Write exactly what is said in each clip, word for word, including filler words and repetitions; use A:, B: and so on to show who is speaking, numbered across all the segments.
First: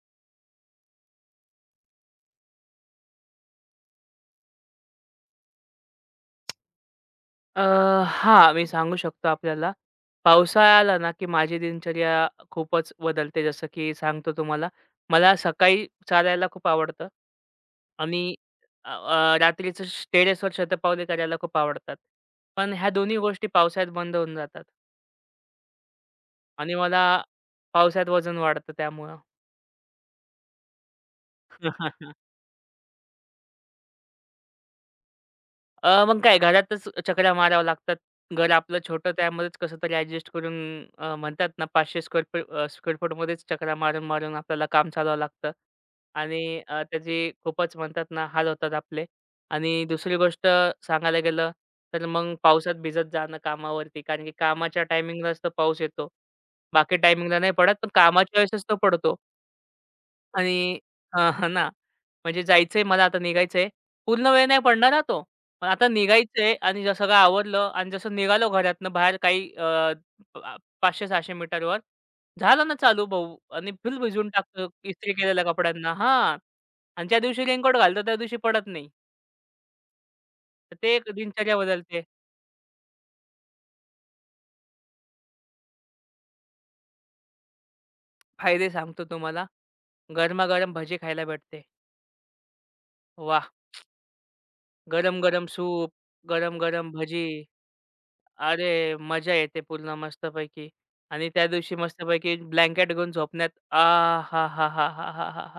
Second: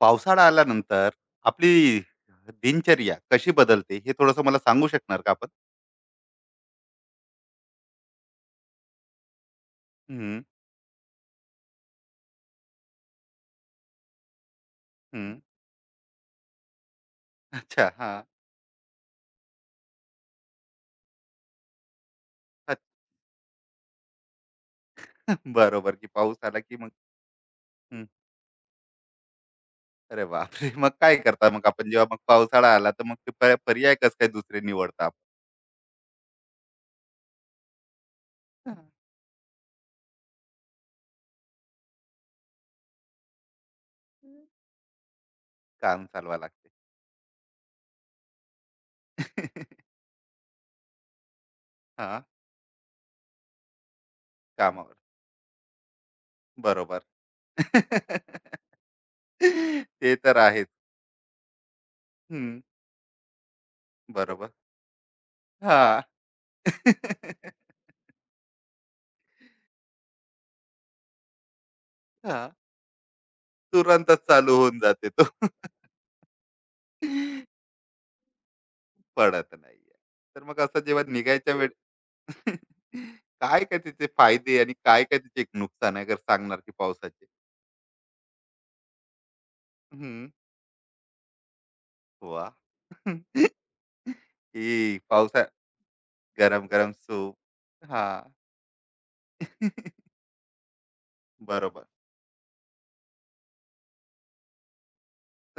A: पावसाळा आल्यानंतर आपली दिनचर्या कशी बदलते हे थोडंसं मला सांगू शकणार का आपण?
B: अ, हां, मी सांगू शकतो आपल्याला.
A: हं,
B: पावसाळा आला ना, की माझी दिनचर्या खूपच बदलते. जसं की सांगतो तुम्हाला, मला
A: हं.
B: सकाळी चालायला खूप आवडतं
A: अच्छा. हां.
B: आणि अ, अ, रात्रीचं श टेरेसवर शतपावली करायला खूप आवडतात. पण
A: अच्छा.
B: ह्या दोन्ही गोष्टी पावसाळ्यात बंद होऊन जातात
A: बरोबर की पाऊस आला
B: आणि
A: की मग.
B: मला
A: हं.
B: पावसाळ्यात वजन वाढतं त्यामुळं.
A: अरे बापरे! मग काय करता मग आपण जेव्हा मग पावसाळा आला तर मग ते पर पर्याय कसं काय दुसरे निवडता आपण?
B: अ, मग काय घरातच चकरा माराव्या लागतात. घर
A: हां.
B: आपलं छोटं त्यामध्येच कसं तरी ॲडजस्ट करून अ, म्हणतात ना पाचशे स्क्वेअर फूट अ, स्क्वेअर फूटमध्येच चकरा मारून-मारून आपल्याला काम चालवावं लागतं.
A: काम चालवावं
B: आणि
A: लागते.
B: अ, त्याचे खूपच म्हणतात ना हाल होतात आपले. आणि दुसरी गोष्ट सांगायला गेलं तर
A: हां.
B: मग पावसात भिजत जाणं कामावरती कारण की कामाच्या
A: कामावर.
B: टायमिंगलाच तर पाऊस येतो. बाकी
A: बरोबर.
B: टायमिंगला नाही पडत, पण कामाच्या वेळेसच तो पडतो.
A: ते तर
B: आणि
A: आहेच.
B: हां, हां ना. म्हणजे
A: हं.
B: जायचंय मला आता निघायचंय. पूर्ण वेळ
A: बरोबर.
B: नाही पडणार हां तो. पण
A: हां.
B: आता
A: हां.
B: निघायचंय आणि जसं सगळं आवरलं आणि जसं निघालो घरातनं बाहेर काही अ, अ, पाचशे सहाशे मीटरवर झालं ना चालू भाऊ आणि फुल
A: तुरंतच
B: भिजून
A: चालू
B: टाकतो
A: होऊन जाते
B: इस्त्री
A: तो.
B: केलेल्या कपड्यांना हां. आणि ज्या दिवशी रेनकोट घालतो त्या दिवशी पडत नाही.
A: पडत नाहीये. तर मग
B: तर
A: असं
B: ते
A: जेव्हा
B: एक
A: निघायच्या
B: दिनचर्या
A: वेळ.
B: बदलते.
A: काय काय त्याचे फायदे आणि काय काय त्याचे एक नुकसान आहे अगर सांगणार की पावसाचे?
B: फायदे सांगतो तुम्हाला.
A: हं.
B: गरमागरम भजी खायला भेटते.
A: वाह!
B: वाह!
A: की पावसा.
B: गरम-गरम सूप, गरम-गरम
A: गरम-गरम
B: भजी.
A: सूप. हां.
B: अरे! मजा येते पूर्ण मस्तपैकी आणि त्या दिवशी
A: बरोबर.
B: मस्तपैकी ब्लँकेट घेऊन झोपण्यात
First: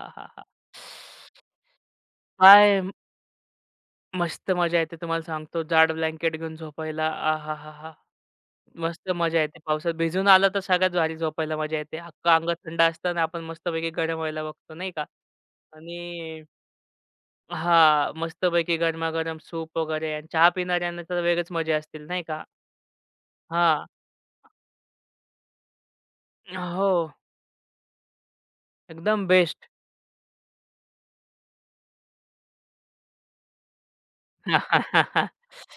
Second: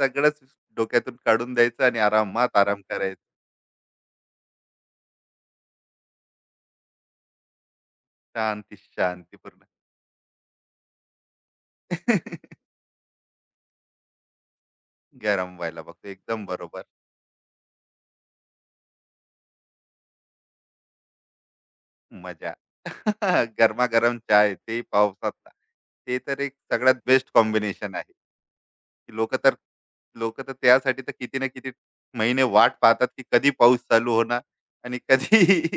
A: सगळंच डोक्यातून काढून द्यायचं आणि आरामात आराम
B: काय
A: करायचा.
B: मस्त मजा येते तुम्हाला सांगतो. जाड ब्लँकेट घेऊन झोपायला आहाहाहा!
A: शांती,
B: मस्त
A: शांती
B: मजा येते
A: पूर्ण.
B: पावसात भिजून आलं तर सगळ्यात भारी झोपायला मजा येते. अख्खं अंग थंड असतं आपण मस्तपैकी गरम व्हायला बघतो नाही का.
A: गरम व्हायला बघतो.
B: आणि
A: एकदम बरोबर.
B: हां, मस्तपैकी गरमागरम सूप वगैरे आणि चहा पिणाऱ्यांना तर वेगळीच मजा असतील नाही का?
A: मजा.
B: हां.
A: गरमागरम चाय ते पावसातला. ते तर एक
B: हो,
A: सगळ्यात बेस्ट कॉम्बिनेशन आहे.
B: एकदम
A: लोक तर
B: बेस्ट.
A: लोक तर त्यासाठी तर किती ना किती महिने वाट पाहतात की कधी पाऊस चालू होणार आणि कधी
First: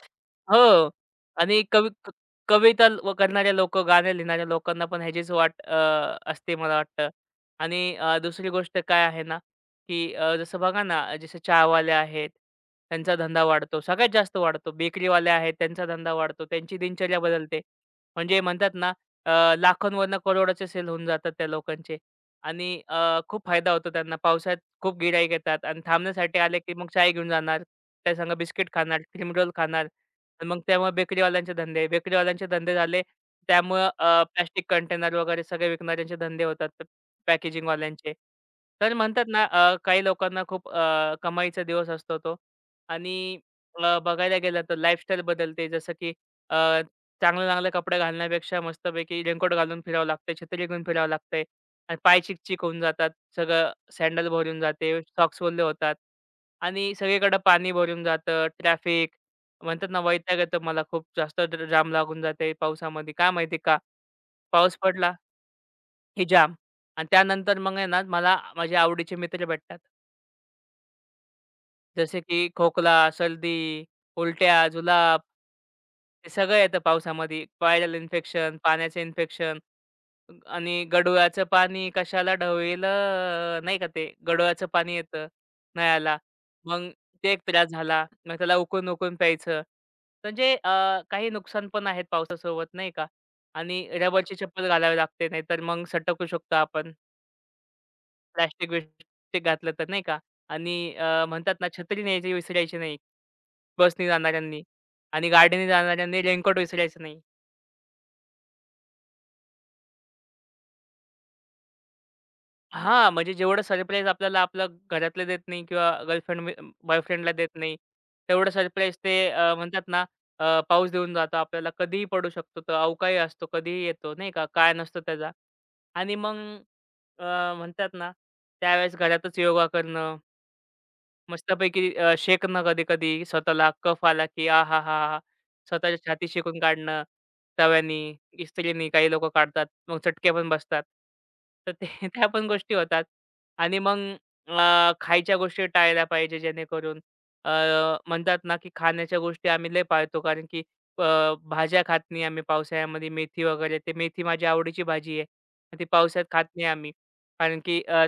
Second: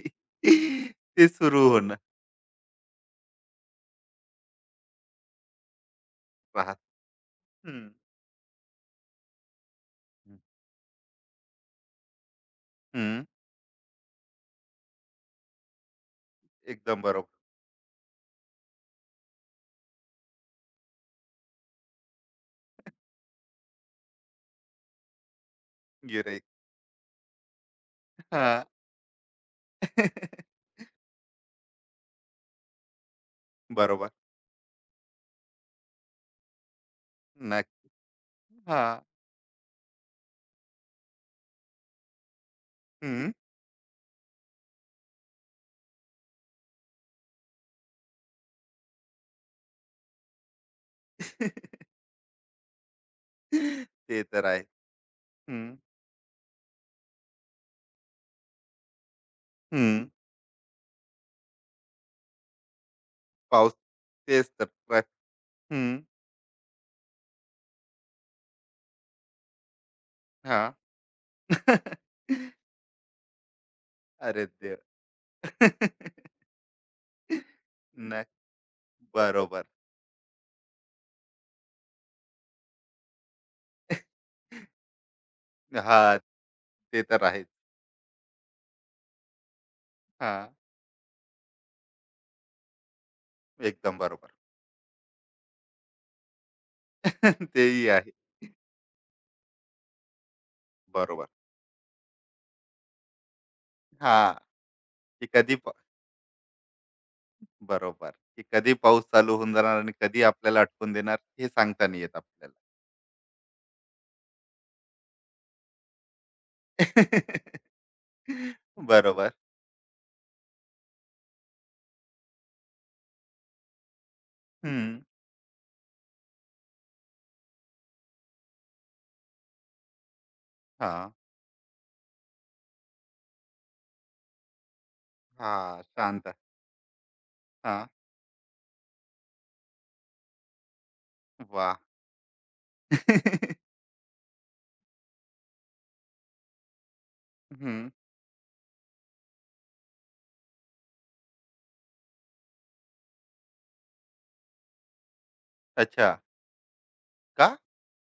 B: हो.
A: ते
B: आणि
A: सुरू
B: कवि
A: होणार.
B: क कविता व करणाऱ्या लोकं, गाणे लिहिणाऱ्या लोकांना पण ह्याचीच वाट अ, असते मला
A: राहत.
B: वाटतं.
A: हम्म,
B: आणि अ, दुसरी गोष्ट काय आहे ना, की अ, जसं बघा ना, जसं चहावाले आहेत, त्यांचा
A: हम्म,
B: धंदा वाढतो. सगळ्यात जास्त वाढतो. बेकरीवाले आहेत, त्यांचा धंदा वाढतो. त्यांची
A: एकदम
B: दिनचर्या
A: बरोबर.
B: बदलते. म्हणजे म्हणतात ना, अ, लाखोंवरनं करोडोचे सेल होऊन जातात त्या लोकांचे. आणि अ, खूप फायदा होतो त्यांना. पावसाळ्यात खूप गिराईक येतात आणि थांबण्यासाठी
A: गिराईक.
B: आले, की मग चाय घेऊन जाणार. त्यासंग
A: हा.
B: बिस्किट खाणार, क्रीम रोल खाणार. आणि मग त्यामुळे बेकरीवाल्यांचे धंदे, बेकरीवाल्यांचे धंदे झाले त्यामुळं
A: बरोबर.
B: प्लास्टिक कंटेनर वगैरे सगळे विकणाऱ्यांचे धंदे होतात, तर
A: नक्की.
B: पॅकेजिंगवाल्यांचे.
A: हा.
B: तर म्हणतात ना अ, काही लोकांना खूप अ, कमाईचा दिवस असतो तो
A: हम्म.
B: आणि अ, बघायला गेलं तर लाईफस्टाईल बदलते. जसं की अ, चांगले-चांगले कपडे घालण्यापेक्षा मस्तपैकी रेनकोट घालून फिरावं लागतंय, छत्री घेऊन फिरावं लागतंय आणि पाय चिकचिक होऊन जातात. सगळं
A: ते
B: सँडल
A: तर आहे.
B: भरून जाते, सॉक्स ओले
A: हम्म,
B: होतात आणि सगळीकडे पाणी भरून जातं, ट्रॅफिक म्हणतात ना
A: हम्म,
B: वैताग येतं मला खूप जास्त ड जाम लागून जाते पावसामध्ये. का माहिती आहे
A: पाऊस
B: का?
A: तेच तर
B: पाऊस
A: प्र-
B: पडला
A: हम्म,
B: की जाम. आणि त्यानंतर मग आहे ना मला माझे आवडीचे मित्र भेटतात.
A: हा.
B: जसे की खोकला, सर्दी,
A: अरे
B: उलट्या,
A: देव.
B: जुलाब. हे सगळं येतं पावसामध्ये. व्हायरल
A: नक्की.
B: इन्फेक्शन, पाण्याचं इन्फेक्शन.
A: बरोबर.
B: आणि गडोळाचं पाणी कशाला ढवळलं, नाही का ते गडोळाचं पाणी येतं
A: हा.
B: नळाला. मग
A: ते तर
B: ते एक
A: आहेच.
B: त्रास झाला. मग त्याला उकळून-उकळून प्यायचं.
A: हा.
B: म्हणजे अ, काही नुकसान पण आहेत पावसासोबत नाही का. आणि
A: एकदम बरोबर.
B: रबरची चप्पल घालावी लागते. नाहीतर मग सटकू शकतो आपण.
A: तेही आहे.
B: प्लास्टिक-बिस्टिक घातलं तर नाही का. आणि अ,
A: बरोबर.
B: म्हणतात ना छत्री न्यायची विसरायची नाही बसनी
A: हां,
B: जाणाऱ्यांनी
A: की
B: आणि
A: कधी
B: गाडीने
A: प
B: जाणाऱ्यांनी रेनकोट विसरायचं नाही.
A: बरोबर, की कधी पाऊस चालू होऊन जाणार आणि कधी आपल्याला अटकून देणार हे सांगता नाही येत आपल्याला.
B: हां, म्हणजे जेवढं सरप्राईज आपल्याला आपल्या घरातले देत नाही किंवा गर्लफ्रेंड बॉयफ्रेंडला देत नाही, तेवढं सरप्राईज ते
A: बरोबर.
B: अ, म्हणतात ना अ, पाऊस देऊन जातो आपल्याला. कधीही पडू शकतो तो, अवकाळी असतो, कधीही येतो नाही का, काळ
A: हं.
B: नसतो त्याचा. आणि मग म्हणतात ना त्यावेळेस घरातच योगा करणं
A: हां.
B: मस्तपैकी अ, शेकणं कधी-कधी स्वतःला, कफ आला की आहाहा!
A: हां,
B: स्वतःच्या छाती
A: शांत.
B: शेकून काढणं,
A: हां.
B: तव्यानी, इस्त्रीनी काही लोकं काढतात. मग चटके पण बसतात. तर
A: वाह!
B: ते त्या पण गोष्टी
A: हं.
B: होतात. आणि मग अ, खायच्या गोष्टी टाळल्या पाहिजे जेणेकरून अ, म्हणतात ना की खाण्याच्या गोष्टी आम्ही लय पाळतो कारण की अ, भाज्या खात नाही आम्ही पावसाळ्यामध्ये मेथी वगैरे. ते मेथी माझी आवडीची भाजी आहे. ती
A: अच्छा.
B: पावसाळ्यात खात नाही आम्ही.
A: का?
B: कारण की अ,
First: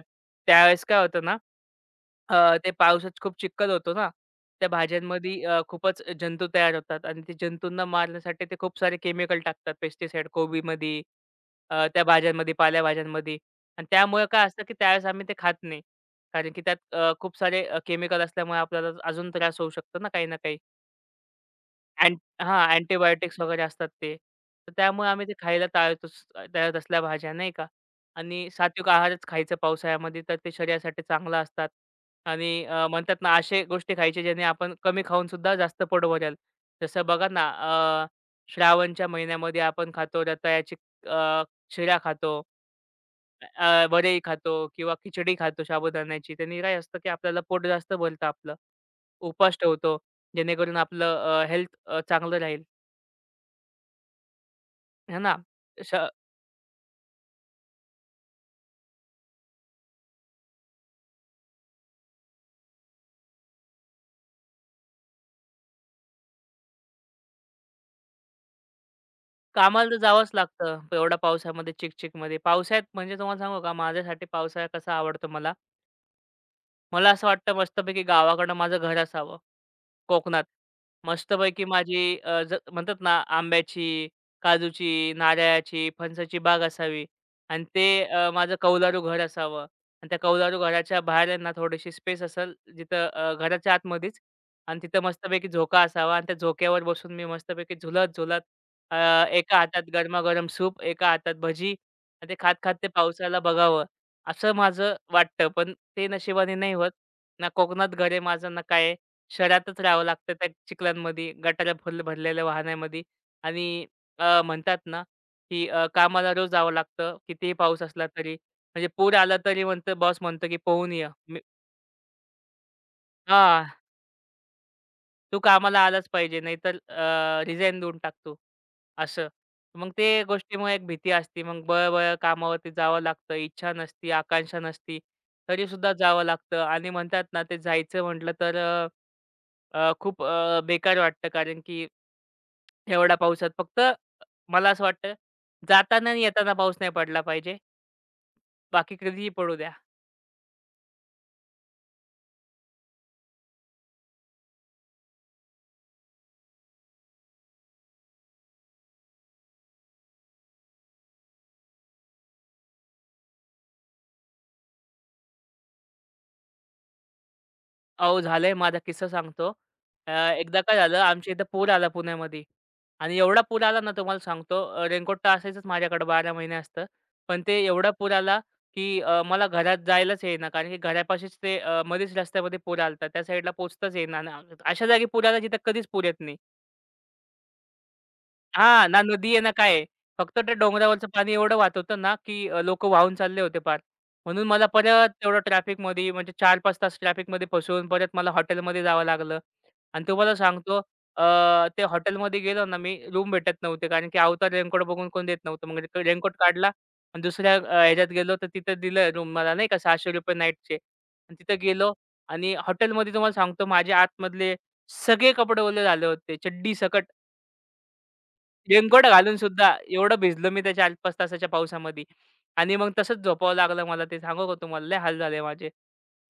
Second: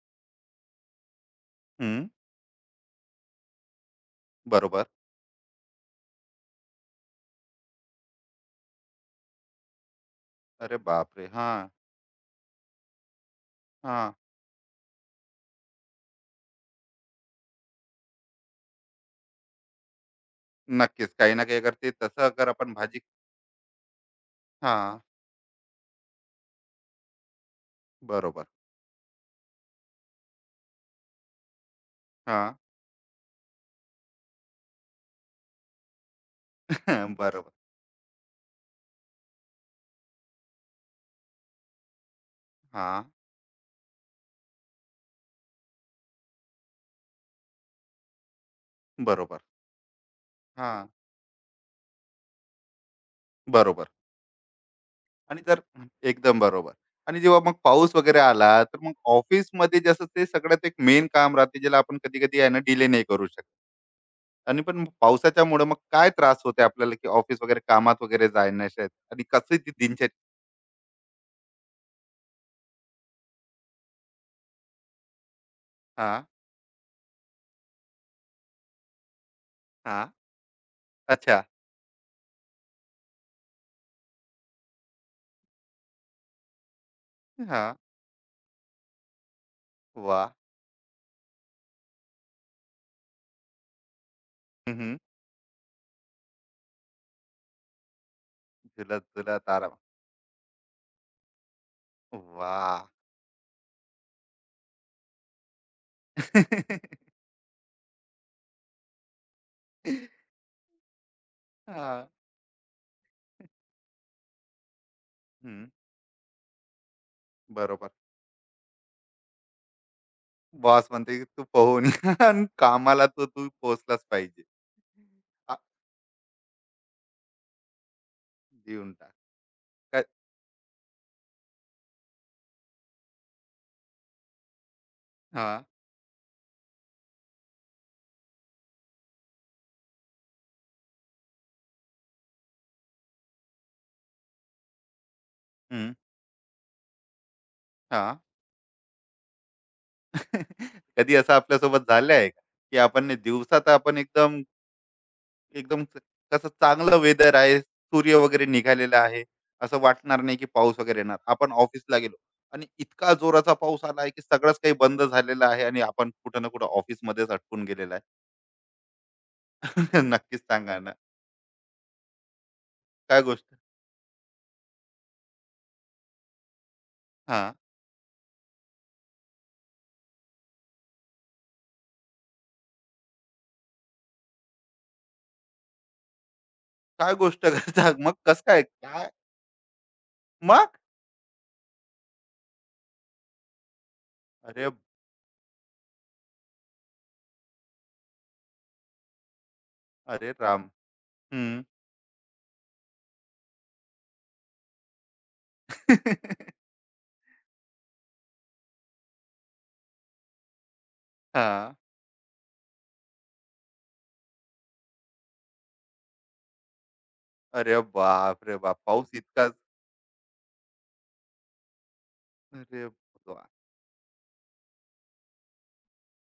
B: त्यावेळेस काय होतं ना
A: हं.
B: अ, ते पावसात खूप चिखल होतो ना, त्या
A: बरोबर.
B: भाज्यांमध्ये अ, खूपच जंतू तयार होतात आणि ते जंतूंना मारण्यासाठी ते खूप सारे केमिकल टाकतात. पेस्टिसाइड
A: अरे
B: कोबीमध्ये,
A: बापरे! हां,
B: अ, त्या भाज्यांमध्ये, पालेभाज्यांमध्ये आणि
A: हां.
B: त्यामुळे काय असतं, की त्यावेळेस आम्ही ते खात नाही. कारण की त्यात अ, खूप सारे केमिकल असल्यामुळे आपल्याला अजून त्रास होऊ शकतो ना काही ना काही.
A: नक्कीच. काही ना काही अगर ते
B: अँट
A: तसं अगर
B: हां,
A: आपण भाजी.
B: अँटिबायोटिक्स वगैरे असतात ते. तर
A: हां,
B: त्यामुळे आम्ही ते खायला टाळतोच त्या तसल्या भाज्या नाही का.
A: बरोबर.
B: आणि सात्विक आहारच खायचा पावसाळ्यामध्ये, तर ते शरीरासाठी चांगलं असतात. आणि
A: हां.
B: अ, म्हणतात ना अशा गोष्टी खायच्या ज्याने आपण कमी खाऊन सुद्धा जास्त पोट भरेल. जसं बघा ना
A: बरोबर.
B: अ, श्रावणच्या महिन्यामध्ये आपण खातो रताळ्याची अ, शिरा खातो.
A: हां,
B: अ, वरई खातो किंवा खिचडी खातो साबुदाण्याची. त्यांनी काय असतं, की आपल्याला पोट जास्त भरतं आपलं.
A: बरोबर.
B: उपवास ठेवतो, जेणेकरून
A: हां,
B: आपलं अ, हेल्थ अ, चांगलं राहील,
A: बरोबर.
B: है ना.
A: आणि तर
B: श
A: एकदम बरोबर. आणि जेव्हा मग पाऊस वगैरे आला, तर मग ऑफिसमध्ये जसं ते सगळ्यात एक मेन काम राहते, ज्याला आपण कधी-कधी आहे ना डिले नाही करू शकत. आणि पण पावसाच्यामुळं मग काय त्रास होते आपल्याला, की ऑफिस वगैरे कामात वगैरे जाण्याच्या आणि कसं ती
B: कामाला तर
A: दिनचर्या.
B: जावंच लागतं एवढ्या पावसामध्ये, चिकचिकमध्ये. पावसाळ्यात म्हणजे तुम्हाला सांगू का, माझ्यासाठी पावसाळा कसा आवडतो मला.
A: हां,
B: मला असं वाटतं मस्तपैकी गावाकडं माझं घर असावं.
A: हां.
B: कोकणात.
A: अच्छा.
B: मस्तपैकी माझी अ, ज म्हणतात ना आंब्याची, काजूची, नारळाची, फणसाची बाग असावी आणि
A: हां.
B: ते अ, माझं कौलारू घर असावं आणि त्या
A: वाह!
B: कौलारू घराच्या बाहेर आहे ना थोडीशी स्पेस असेल जिथं अ, घराच्या आतमध्येच आणि
A: हं,
B: तिथं मस्तपैकी झोका असावा आणि त्या झोक्यावर बसून मी मस्तपैकी झुलत-झुलत अ,
A: झुलत-झुलत
B: एका
A: आराम.
B: हातात गरमागरम सूप, एका हातात भजी आणि ते खात-खात
A: वाह!
B: ते पावसाला बघावं, असं माझं वाटतं. पण ते नशिबाने नाही होत. ना कोकणात घर आहे माझं, ना काय आहे. शहरातच
A: हां. हं.
B: राहावं लागतं त्या चिखलांमध्ये, गटारा फुल भरलेल्या वाहनामध्ये आणि अ, म्हणतात ना, की अ, कामाला रोज जावं लागतं, कितीही पाऊस
A: बरोबर.
B: असला तरी. म्हणजे पूर आला तरी म्हणतो बॉस म्हणतो, की
A: बॉस
B: "पळून ये."
A: म्हणते, की
B: मी
A: "तू पोहून ये आणि कामाला तर तू
B: हां,
A: पोहोचलाच पाहिजे."
B: "तू
A: आ
B: कामाला आलाच पाहिजे, नाहीतर अ, रिझाइन देऊन टाक तू."
A: देऊन टाक.
B: असं. मग ते गोष्टीमुळे एक भीती असते. मग बळं-बळं कामावरती जावं लागतं. इच्छा नसती, आकांक्षा नसती,
A: हां,
B: तरीसुद्धा जावं लागतं आणि म्हणतात ना, ते जायचं म्हटलं तर अ, खूप अ, बेकार वाटतं कारण की एवढ्या पावसात फक्त मला असं वाटतं,
A: हं,
B: जाताना आणि येताना पाऊस नाही पडला पाहिजे.
A: हां.
B: बाकी कधीही पडू द्या.
A: कधी असं आपल्यासोबत झालं आहे का, की आपण दिवसात आपण एकदम एकदम स- कसं चांगलं वेदर आहे, सूर्य वगैरे निघालेला आहे, असं वाटणार नाही की पाऊस वगैरे येणार. आपण ऑफिसला गेलो आणि इतका जोराचा पाऊस आला आहे, की सगळंच काही बंद झालेलं आहे आणि आपण कुठं ना कुठं ऑफिसमध्येच अडकून गेलेला आहे.
B: अहो, झालंय माझा किस्सा सांगतो. अ,
A: नक्कीच
B: एकदा काय
A: सांगा ना.
B: झालं आमच्या इथं पूर आला पुण्यामध्ये आणि
A: काय
B: एवढा
A: गोष्ट.
B: पूर आला ना तुम्हाला सांगतो अ, रेनकोट तर असायचंच माझ्याकडे बारा महिने असतं. पण
A: हां,
B: ते एवढा पूर आला, की अ, मला घरात जायलाच येईना कारण की घरापाशीच ते अ, मध्येच रस्त्यामध्ये पूर आला त्या साईडला पोहचताच येईना. अन अशा जागी पूर आला जिथे कधीच पूर येत नाही.
A: काय गोष्ट करता मग कसं काय?
B: हां, ना
A: काय?
B: नदी आहे ना काय आहे. फक्त ते
A: मग?
B: डोंगरावरचं पाणी एवढं वाहत होतं ना, की अ, लोकं वाहून चालले होते पार. म्हणून मला
A: अरे,
B: परत तेवढं ट्रॅफिकमध्ये म्हणजे चार पाच तास ट्रॅफिकमध्ये फसून परत मला हॉटेलमध्ये जावं लागलं. आणि
A: अरे
B: तुम्हाला
A: राम!
B: सांगतो
A: हं.
B: अ, ते हॉटेलमध्ये गेलो ना मी, रूम भेटत नव्हते कारण की अवतार रेनकोट बघून कोण देत नव्हतं.
A: हां.
B: मग रे रेनकोट काढला आणि दुसऱ्या अ, ह्याच्यात गेलो तर तिथं दिलं रूम मला नाही का ₹सहाशे रुपये नाईटचे. आणि तिथं गेलो आणि हॉटेलमध्ये तुम्हाला सांगतो माझे आतमधले सगळे कपडे ओले झाले होते, चड्डी सकट.
A: अरे बाप रे बाप!
B: रेनकोट
A: पाऊस
B: घालून
A: इतकाच.
B: सुद्धा एवढं भिजलो मी त्या चार पाच तासाच्या पावसामध्ये आणि
A: अरे
B: मग तसंच
A: वा!
B: झोपावं लागलं मला. ते सांगू का तुम्हाला लय हाल झाले माझे.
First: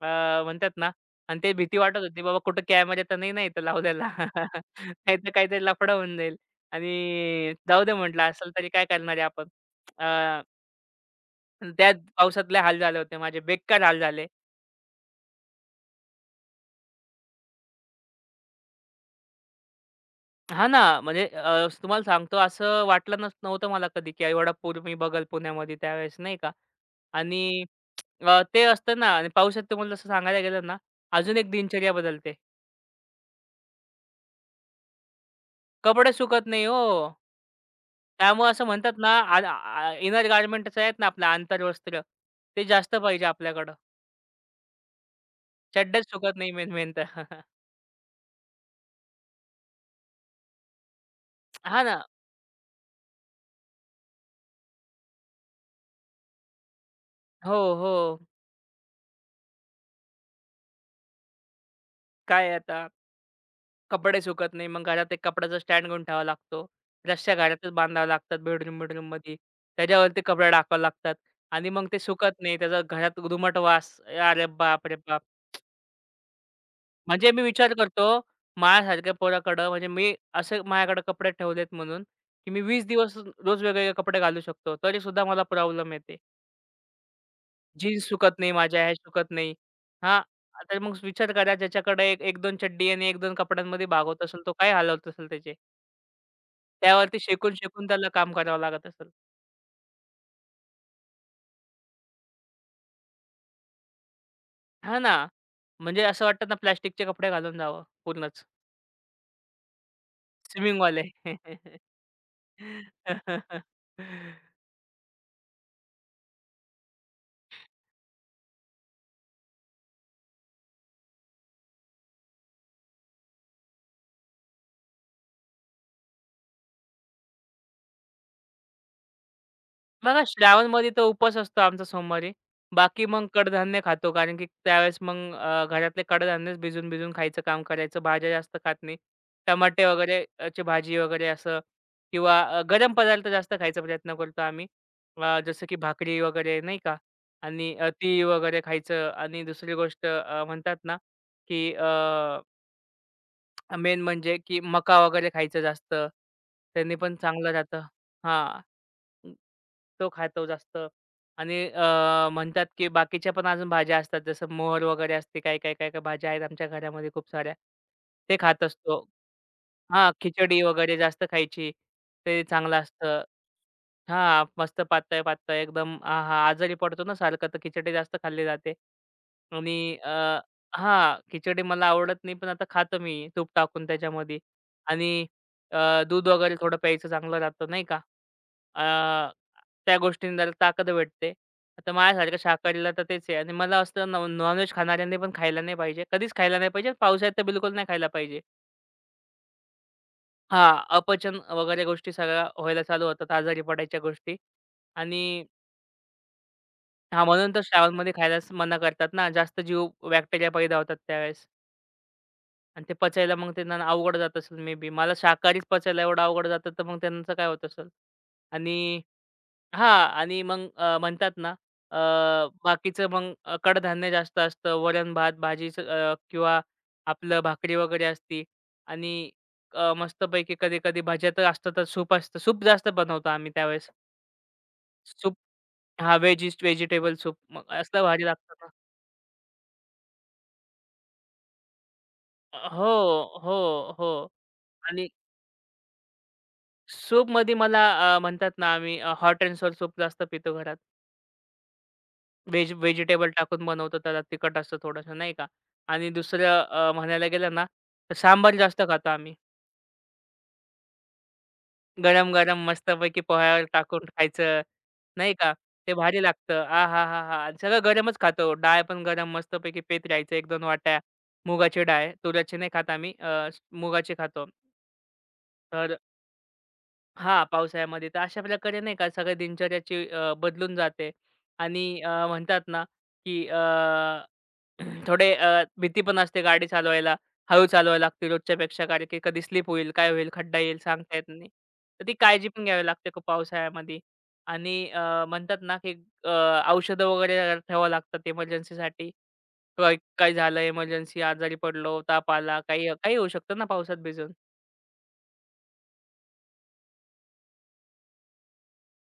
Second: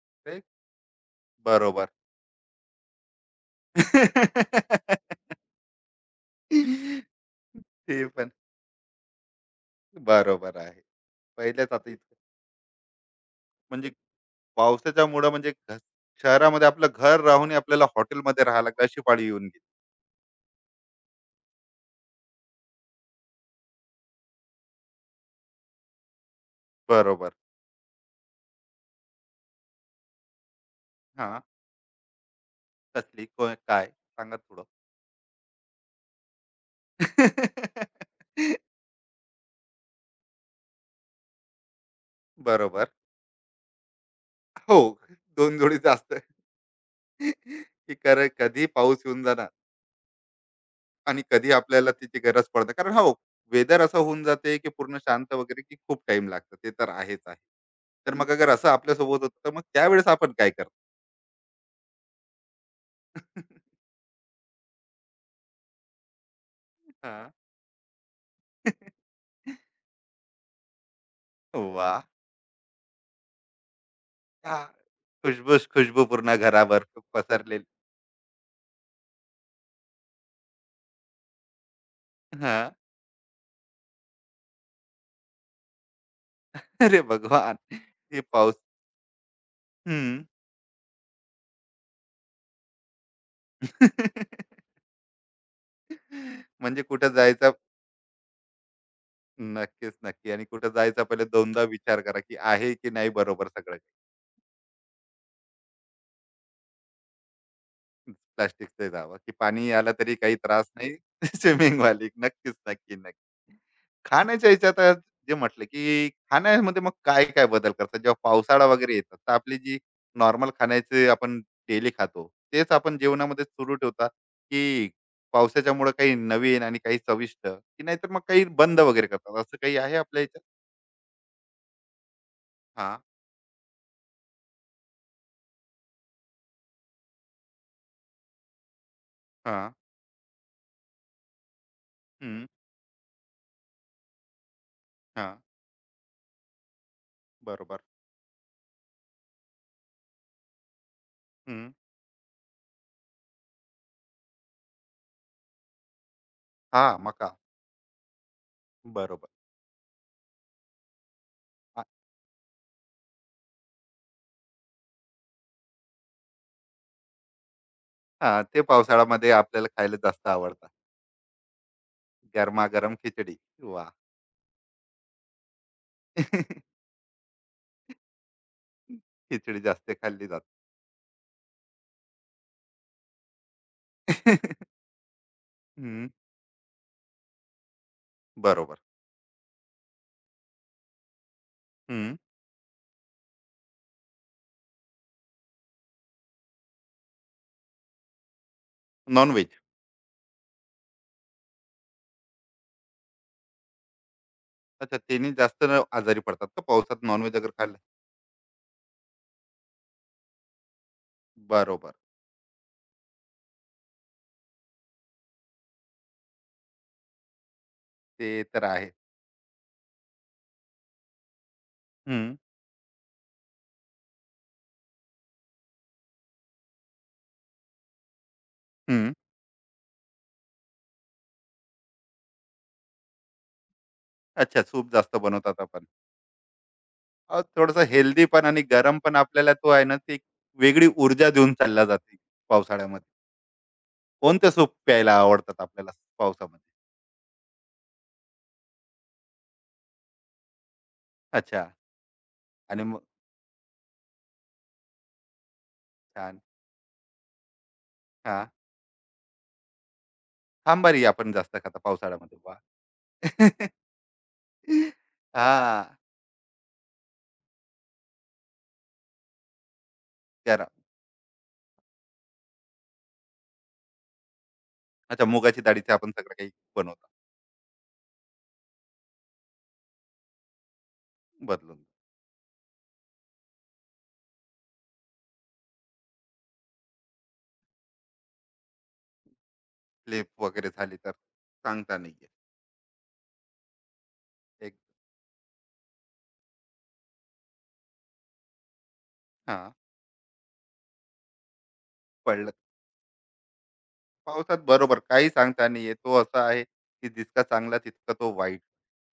B: अ,
A: ते
B: म्हणतात ना आणि ते भीती
A: बरोबर.
B: वाटत होती बाबा कुठं कॅमेरा तर नाही ना इथं लावलेला. नाहीतर काहीतरी लफडा होऊन जाईल आणि जाऊ दे
A: ते
B: म्हटलं
A: पण
B: असेल तरी काय करणार आहे आपण. अ,
A: बरोबर आहे. पहिल्याच आता
B: त्या
A: इतकं.
B: पावसातले हाल झाले होते माझे बेकार
A: म्हणजे
B: हाल झाले.
A: पावसाच्यामुळं म्हणजे घ शहरामध्ये आपलं घर राहून आपल्याला हॉटेलमध्ये राहायला लागलं अशी पाळी येऊन गेली.
B: हां ना, म्हणजे अ, तुम्हाला सांगतो असं वाटलं नस नव्हतं मला कधी की एवढा पूर मी बघल पुण्यामध्ये त्यावेळेस नाही का.
A: बरोबर.
B: आणि अ, ते असतं ना आणि पावसात तुम्हाला जसं सांगायला गेलं ना, अजून
A: हां.
B: एक दिनचर्या बदलते.
A: कसली? कोण? काय? सांगा थोडं.
B: कपडे सुकत नाही हो. त्यामुळे असं म्हणतात ना, इनर गारमेंटच आहेत ना आपलं आंतरवस्त्र, ते
A: बरोबर.
B: जास्त पाहिजे आपल्याकडं.
A: हो. दोन जोडी
B: चड्ड्याच
A: जास्त.
B: सुकत नाही मेन मेन तर.
A: की खरं कधी पाऊस येऊन जाणार आणि कधी
B: हां
A: आपल्याला
B: ना.
A: त्याची गरज पडते कारण हो. वेदर असं होऊन जाते की पूर्ण शांत वगैरे की खूप टाइम लागतो ते तर आहेच आहे.
B: हो,
A: तर
B: हो.
A: मग अगर असं आपल्यासोबत होतं तर मग त्यावेळेस आपण काय करतो.
B: काय आता कपडे सुकत नाही. मग घरात एक कपड्याचा स्टँड घेऊन ठेवावा लागतो.
A: हा.
B: रश्श्या घरातच बांधाव्या लागतात बेडरूम-बेडरूममध्ये. त्याच्यावरती कपडे टाकावे लागतात आणि मग
A: वा.
B: ते सुकत नाही. त्याचा घरात दुमट वास. अरे
A: क्या.
B: बाप रे बाप!
A: खुशबूस खुशबू पूर्ण घरावर
B: म्हणजे मी
A: पसरलेली.
B: विचार करतो, माझ्यासारख्या पोराकडं म्हणजे मी असं माझ्याकडे कपडे ठेवलेत म्हणून, की
A: हा.
B: मी वीस दिवस रोज वेगवेगळे कपडे घालू शकतो. तरीसुद्धा मला प्रॉब्लेम येते.
A: अरे भगवान.
B: जीन्स
A: हे
B: सुकत नाही
A: पाऊस.
B: माझ्या, हे सुकत नाही. हां,
A: हम्म.
B: तर मग विचार करा ज्याच्याकडे एक दोन चड्डी आणि एक दोन कपड्यांमध्ये भाग होत असेल, तो काय हाल असेल त्याचे.
A: म्हणजे कुठं
B: त्यावरती
A: जायचा.
B: शेकून-शेकून त्याला काम करावं लागत असेल.
A: नक्कीच नक्की आणि कुठं जायचा पहिले दोनदा विचार करा की आहे की नाही बरोबर सगळं.
B: हां ना, म्हणजे असं वाटतं ना प्लास्टिकचे कपडे घालून जावं पूर्णच
A: प्लास्टिकचा जावा, की पाणी आला तरी काही त्रास नाही.
B: स्विमिंगवाले.
A: स्विमिंगवाली नक्कीच, नक्की, नक्की. खाण्याच्या ह्याच्यात आज जे म्हटलं, की खाण्यामध्ये मग काय-काय बदल करतात? जेव्हा पावसाळा वगैरे येतात, तर आपली जी नॉर्मल खाण्याचे आपण डेली खातो, तेच आपण जेवणामध्ये सुरू ठेवता, की पावसाच्यामुळं काही नवीन आणि काही चविष्ट, की नाहीतर मग काही बंद वगैरे करतात, असं काही आहे आपल्या
B: बघा
A: ह्याच्यात?
B: श्रावणमध्ये तर उपवास असतो आमचा सोमवारी.
A: हां,
B: बाकी मग कडधान्य खातो कारण की त्यावेळेस मग अ, घरातले कडधान्यच भिजून, भिजून खायचं काम करायचं. भाज्या जास्त खात नाही.
A: हां,
B: टमाटे वगैरे अ, ची भाजी वगैरे असं किंवा
A: हं,
B: अ, गरम पदार्थ जास्त खायचा प्रयत्न करतो आम्ही.
A: हां,
B: अ, जसं की भाकरी वगैरे नाही का आणि
A: बरोबर.
B: अ, तीळ वगैरे खायचं आणि दुसरी गोष्ट अ, म्हणतात ना,
A: हं,
B: की मेन म्हणजे की मका वगैरे खायचं जास्त.
A: हां,
B: त्यांनी पण
A: मका.
B: चांगलं राहतं. हां.
A: बरोबर.
B: अं, तो खातो जास्त आणि अ, म्हणतात की बाकीच्या पण अजून भाज्या असतात जसं मोहर वगैरे असते. काय, काय, काय, काय भाज्या आहेत आमच्या घरामध्ये खूप साऱ्या. ते
A: हां, ते
B: खात असतो.
A: पावसाळ्यामध्ये आपल्याला खायला
B: हां,
A: जास्त
B: खिचडी
A: आवडतात.
B: वगैरे जास्त खायची. ते चांगलं
A: गरमागरम
B: असतं.
A: खिचडी. वाह!
B: हां, मस्त पातळ-पातळ एकदम आहा! आजारी पडतो ना सारखं, तर खिचडी जास्त खाल्ली जाते
A: खिचडी
B: आणि
A: जास्त
B: अ,
A: खाल्ली जाते.
B: हां, खिचडी मला आवडत नाही, पण आता खातो मी तूप टाकून त्याच्यामध्ये आणि अ,
A: हं,
B: दूध वगैरे थोडं प्यायचं चांगलं राहतं, नाही का?
A: बरोबर.
B: अ, त्या गोष्टींनी जरा ताकद भेटते. आता
A: हं,
B: माझ्यासारखं शाकाहारीला तर तेच आहे आणि मला असतं नॉन खाणाऱ्यांनी पण खायला नाही पाहिजे. कधीच खायला नाही पाहिजे. पावसाळ्यात तर बिलकुल नाही खायला पाहिजे.
A: नॉन-व्हेज.
B: हां, अपचन वगैरे गोष्टी सगळ्या व्हायला चालू होतात, आजारी पडायच्या गोष्टी
A: अच्छा,
B: आणि
A: त्यांनी जास्त न- आजारी पडतात का पावसात नॉन
B: हां,
A: अगर
B: म्हणून तर
A: खाल्लं?
B: श्रावणमध्ये खायलाच मना करतात ना. जास्त जीव बॅक्टेरिया पैदा होतात त्यावेळेस
A: बरोबर.
B: आणि ते पचायला मग त्यांना अवघड जात असेल मे बी. मला शाकाहारीच पचायला एवढं अवघड जातं, तर मग त्यांचं काय होत असेल.
A: ते तर आहे.
B: आणि हां आणि मग अ, म्हणतात ना अ,
A: हं,
B: बाकीचं मग अ, कडधान्य जास्त असतं. वरण-भात, भाजीचं अ, किंवा आपलं भाकरी वगैरे असती
A: हं.
B: आणि अ, मस्तपैकी कधी-कधी भाज्या तर असतातच. सूप असतं. सूप जास्त बनवतो आम्ही त्यावेळेस.
A: अच्छा, सूप जास्त
B: सूप
A: बनवतात आपण.
B: हां, व्हेजिस व्हेजिटेबल सूप
A: अ,
B: मग
A: थोडंसं
B: असलं भारी
A: हेल्दी पण
B: लागतं
A: आणि
B: ना.
A: गरम पण आपल्याला तो आहे ना, ती एक वेगळी ऊर्जा देऊन चालला जाते
B: हो,
A: पावसाळ्यामध्ये.
B: हो, हो.
A: कोणते सूप
B: आणि
A: प्यायला आवडतात आपल्याला पावसामध्ये?
B: सूप सूपमध्ये मला अ, म्हणतात ना आम्ही हॉट अँड सोअर सूप जास्त पितो घरात.
A: अच्छा.
B: व्हेज
A: आणि मग
B: व्हेजिटेबल टाकून बनवतो त्याला तिखट असतं थोडंसं नाही का. आणि
A: छान.
B: दुसरं अ, म्हणायला गेलं ना, तर सांबार जास्त खातो आम्ही.
A: सांबारही आपण जास्त खाता पावसाळ्यामध्ये वा.
B: गरम-गरम मस्तपैकी पोह्यावर टाकून खायचं नाही का.
A: हा.
B: ते भारी लागतं. आहाहाहा! आणि सगळं गरमच खातो. डाळ पण गरम मस्तपैकी पीत राहायचं एक दोन
A: त्याला.
B: वाट्या. मुगाची डाळ, तुरीची नाही खात आम्ही. अ, मुगाची खातो.
A: अच्छा मुगाची डाळीचे
B: तर
A: आपण सगळं काही बनवता.
B: हां, पावसाळ्यामध्ये तर अशा प्रकारे नाही का सगळ्या दिनचर्याची अ, बदलून जाते
A: बदलून.
B: आणि अ, म्हणतात ना, की अ, थोडे अ, भीती पण असते गाडी चालवायला. हळू चालवावी लागते रोजच्यापेक्षा कारण की कधी स्लिप होईल, काय
A: स्लीप
B: होईल, खड्डा
A: वगैरे
B: येईल
A: झाली तर
B: सांगता येत नाही.
A: सांगता
B: तर
A: नाही
B: ती
A: येत.
B: काळजी पण घ्यावी लागते खूप पावसाळ्यामध्ये
A: एक.
B: आणि अ, म्हणतात ना, की अ, औषधं वगैरे जरा ठेवावं लागतात इमर्जन्सीसाठी.
A: हा.
B: काय काय झालं इमर्जन्सी आजारी पडलो, ताप
A: पडलं.
B: आला, काही काही होऊ शकतं ना पावसात भिजून.
A: पावसात बरोबर काही सांगता नाही येत तो असा आहे की जितका चांगला तितका तो वाईट.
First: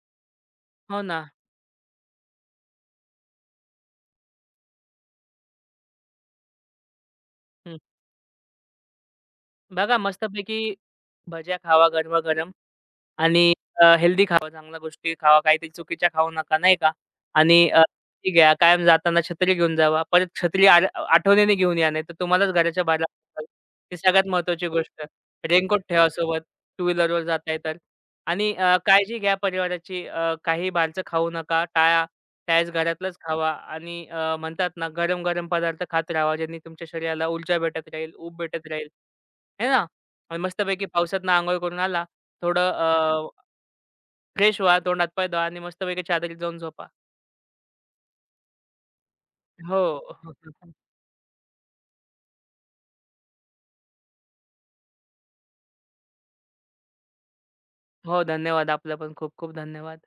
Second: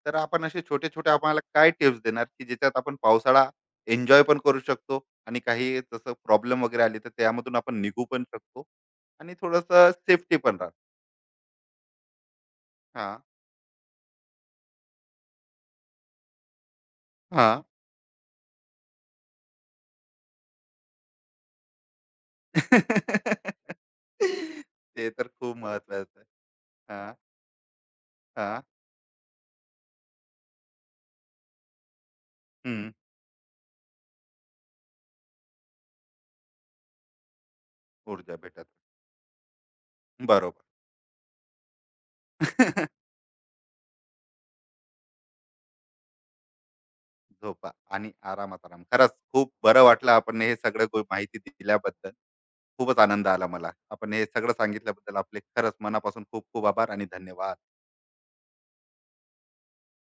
A: तर आपण असे छोटे
B: हो
A: छोटे
B: ना.
A: आम्हाला काय टिप्स देणार की ज्याच्यात आपण पावसाळा एन्जॉय पण करू शकतो आणि काही जसं प्रॉब्लेम वगैरे आले तर त्यामधून आपण निघू पण शकतो आणि थोडस
B: बघा
A: सेफ्टी पण
B: मस्तपैकी
A: राहत.
B: भज्या खावा गरमागरम.
A: हा.
B: आणि अ, हेल्दी खावा, चांगल्या गोष्टी खावा, काहीतरी चुकीच्या खाऊ नका, नाही का?
A: हा.
B: आणि अ, ती घ्या. कायम जाताना छत्री घेऊन जावा. परत छत्री आर आठवणीने घेऊन या, नाहीतर तुम्हालाच घराच्या बाहेर लावतील. ही सगळ्यात महत्त्वाची गोष्ट.
A: ते तर खूप
B: रेनकोट ठेवा
A: महत्वाचं आहे.
B: सोबत, टू
A: हां,
B: व्हीलरवर जाताय तर. आणि
A: हां.
B: अ, काळजी घ्या परिवाराची. अ, काही बाहेरचं खाऊ नका, टाळा. त्यावेळेस
A: हं.
B: घरातलंच खावा आणि अ, म्हणतात ना, गरम-गरम पदार्थ खात राहावा, ज्यांनी तुमच्या शरीराला ऊर्जा भेटत राहील,
A: ऊर्जा
B: ऊब भेटत
A: भेटत.
B: राहील, है ना? आणि
A: बरोबर.
B: मस्तपैकी पावसातनं अंघोळ करून आला थोडं अ, फ्रेश व्हा, तोंड हात-पाय धुवा आणि मस्तपैकी चादरीत जाऊन झोपा.
A: झोपा आणि आरामात आराम. खरंच खूप
B: हो.
A: बरं वाटलं आपण हे सगळं गो माहिती दिल्याबद्दल. खूपच आनंद आला मला. आपण हे सगळं सांगितल्याबद्दल आपले खरंच मनापासून खूप खूप आभार आणि धन्यवाद.
B: हो, हो, धन्यवाद. आपलं पण खूप खूप धन्यवाद.